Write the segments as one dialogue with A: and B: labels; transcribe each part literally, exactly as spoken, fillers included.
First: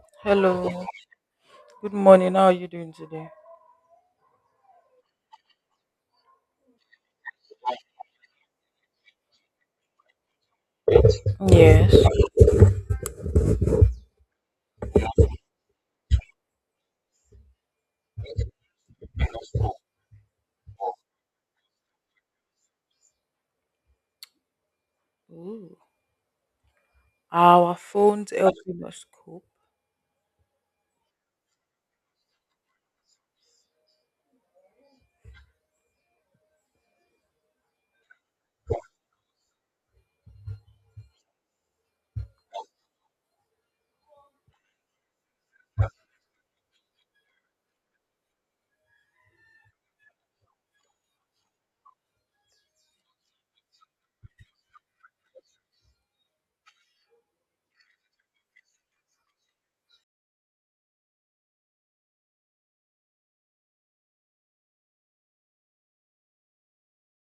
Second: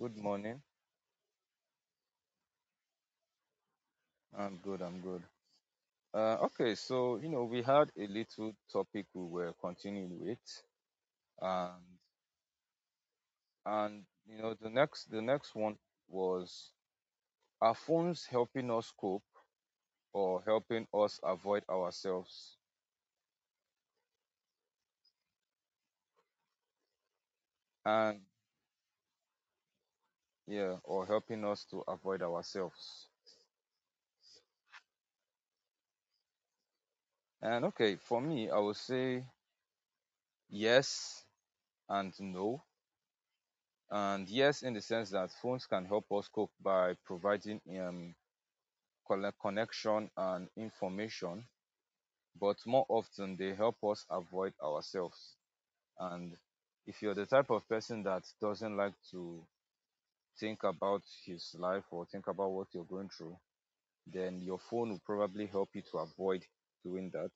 A: Good morning.
B: Hello. Good morning. How are you doing today?
A: I'm good. I'm good. Uh, okay, so you know we had a little topic we were continuing with, and
B: Yes.
A: and you know the next the next one was, are phones helping us cope or helping us avoid ourselves,
B: Ooh. Our
A: and
B: phones help us cope.
A: yeah, or helping us to avoid ourselves. And okay, for me, I would say yes and no. And yes, in the sense that phones can help us cope by providing um, collect connection and information, but more often they help us avoid ourselves. And if you're the type of person that doesn't like to think about his life or think about what you're going through, then your phone will probably help you to avoid doing that.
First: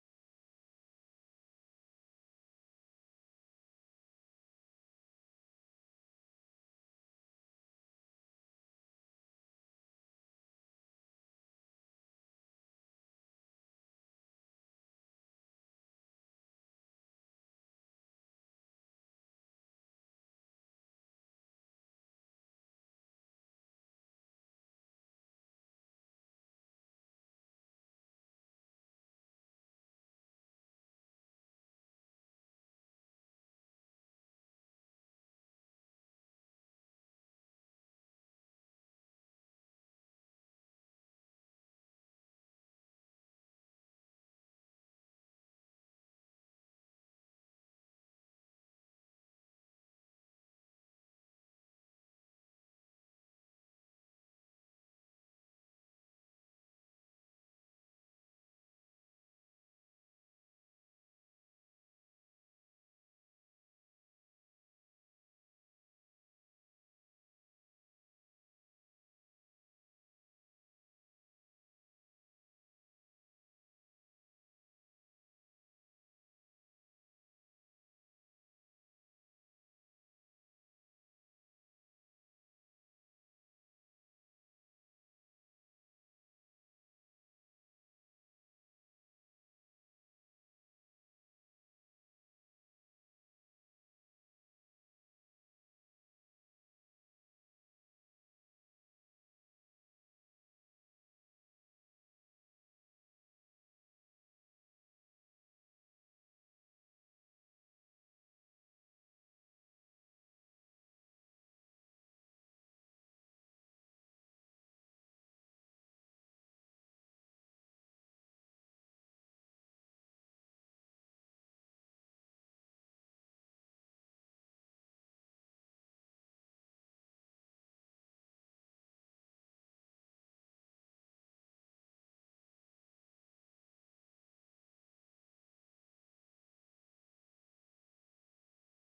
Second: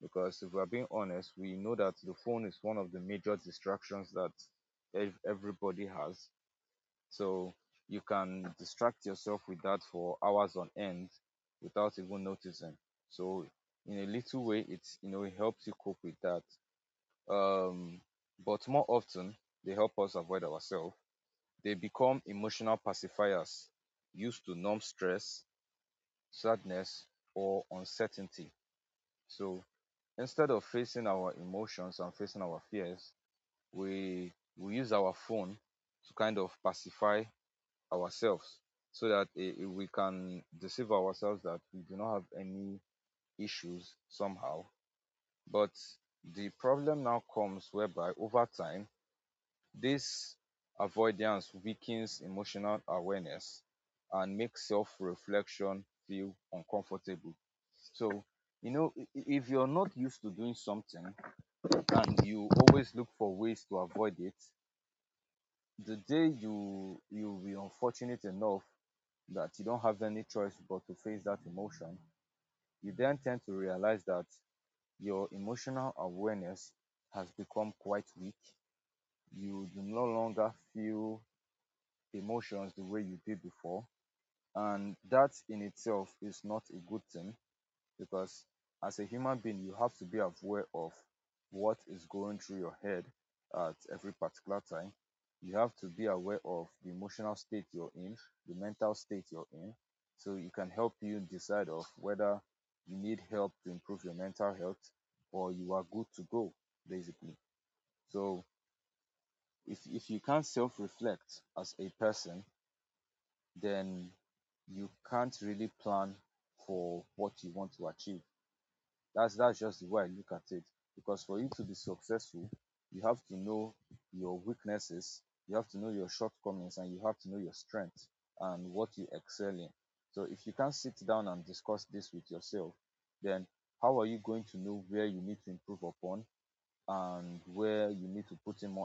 A: Because if we're being honest, we know that the phone is one of the major distractions that ev- everybody has, so you can distract yourself with that for hours on end without even noticing. So in a little way, it's you know it helps you cope with that. Um, but more often, they help us avoid ourselves. They become emotional pacifiers used to numb stress, sadness, or uncertainty. So instead of facing our emotions and facing our fears, we we use our phone to kind of pacify ourselves so that eh, eh, we can deceive ourselves that we do not have any issues somehow. But the problem now comes whereby over time, this avoidance weakens emotional awareness and makes self reflection feel uncomfortable. So, you know, i- i- if you're not used to doing something and you always look for ways to avoid it, the day you you'll be unfortunate enough that you don't have any choice but to face that emotion, you then tend to realize that your emotional awareness has become quite weak. You do no longer feel emotions the way you did before, and that in itself is not a good thing, because as a human being you have to be aware of what is going through your head at every particular time. You have to be aware of the emotional state you're in, the mental state you're in, so it can help you decide of whether you need help to improve your mental health or you are good to go, basically. So if, if you can't self-reflect as a person, then you can't really plan for what you want to achieve. That's that's just the way I look at it. Because for you to be successful, you have to know your weaknesses, you have to know your shortcomings, and you have to know your strength and what you excel in. So if you can't sit down and discuss this with yourself, then how are you going to know where you need to improve upon and where you need to put in more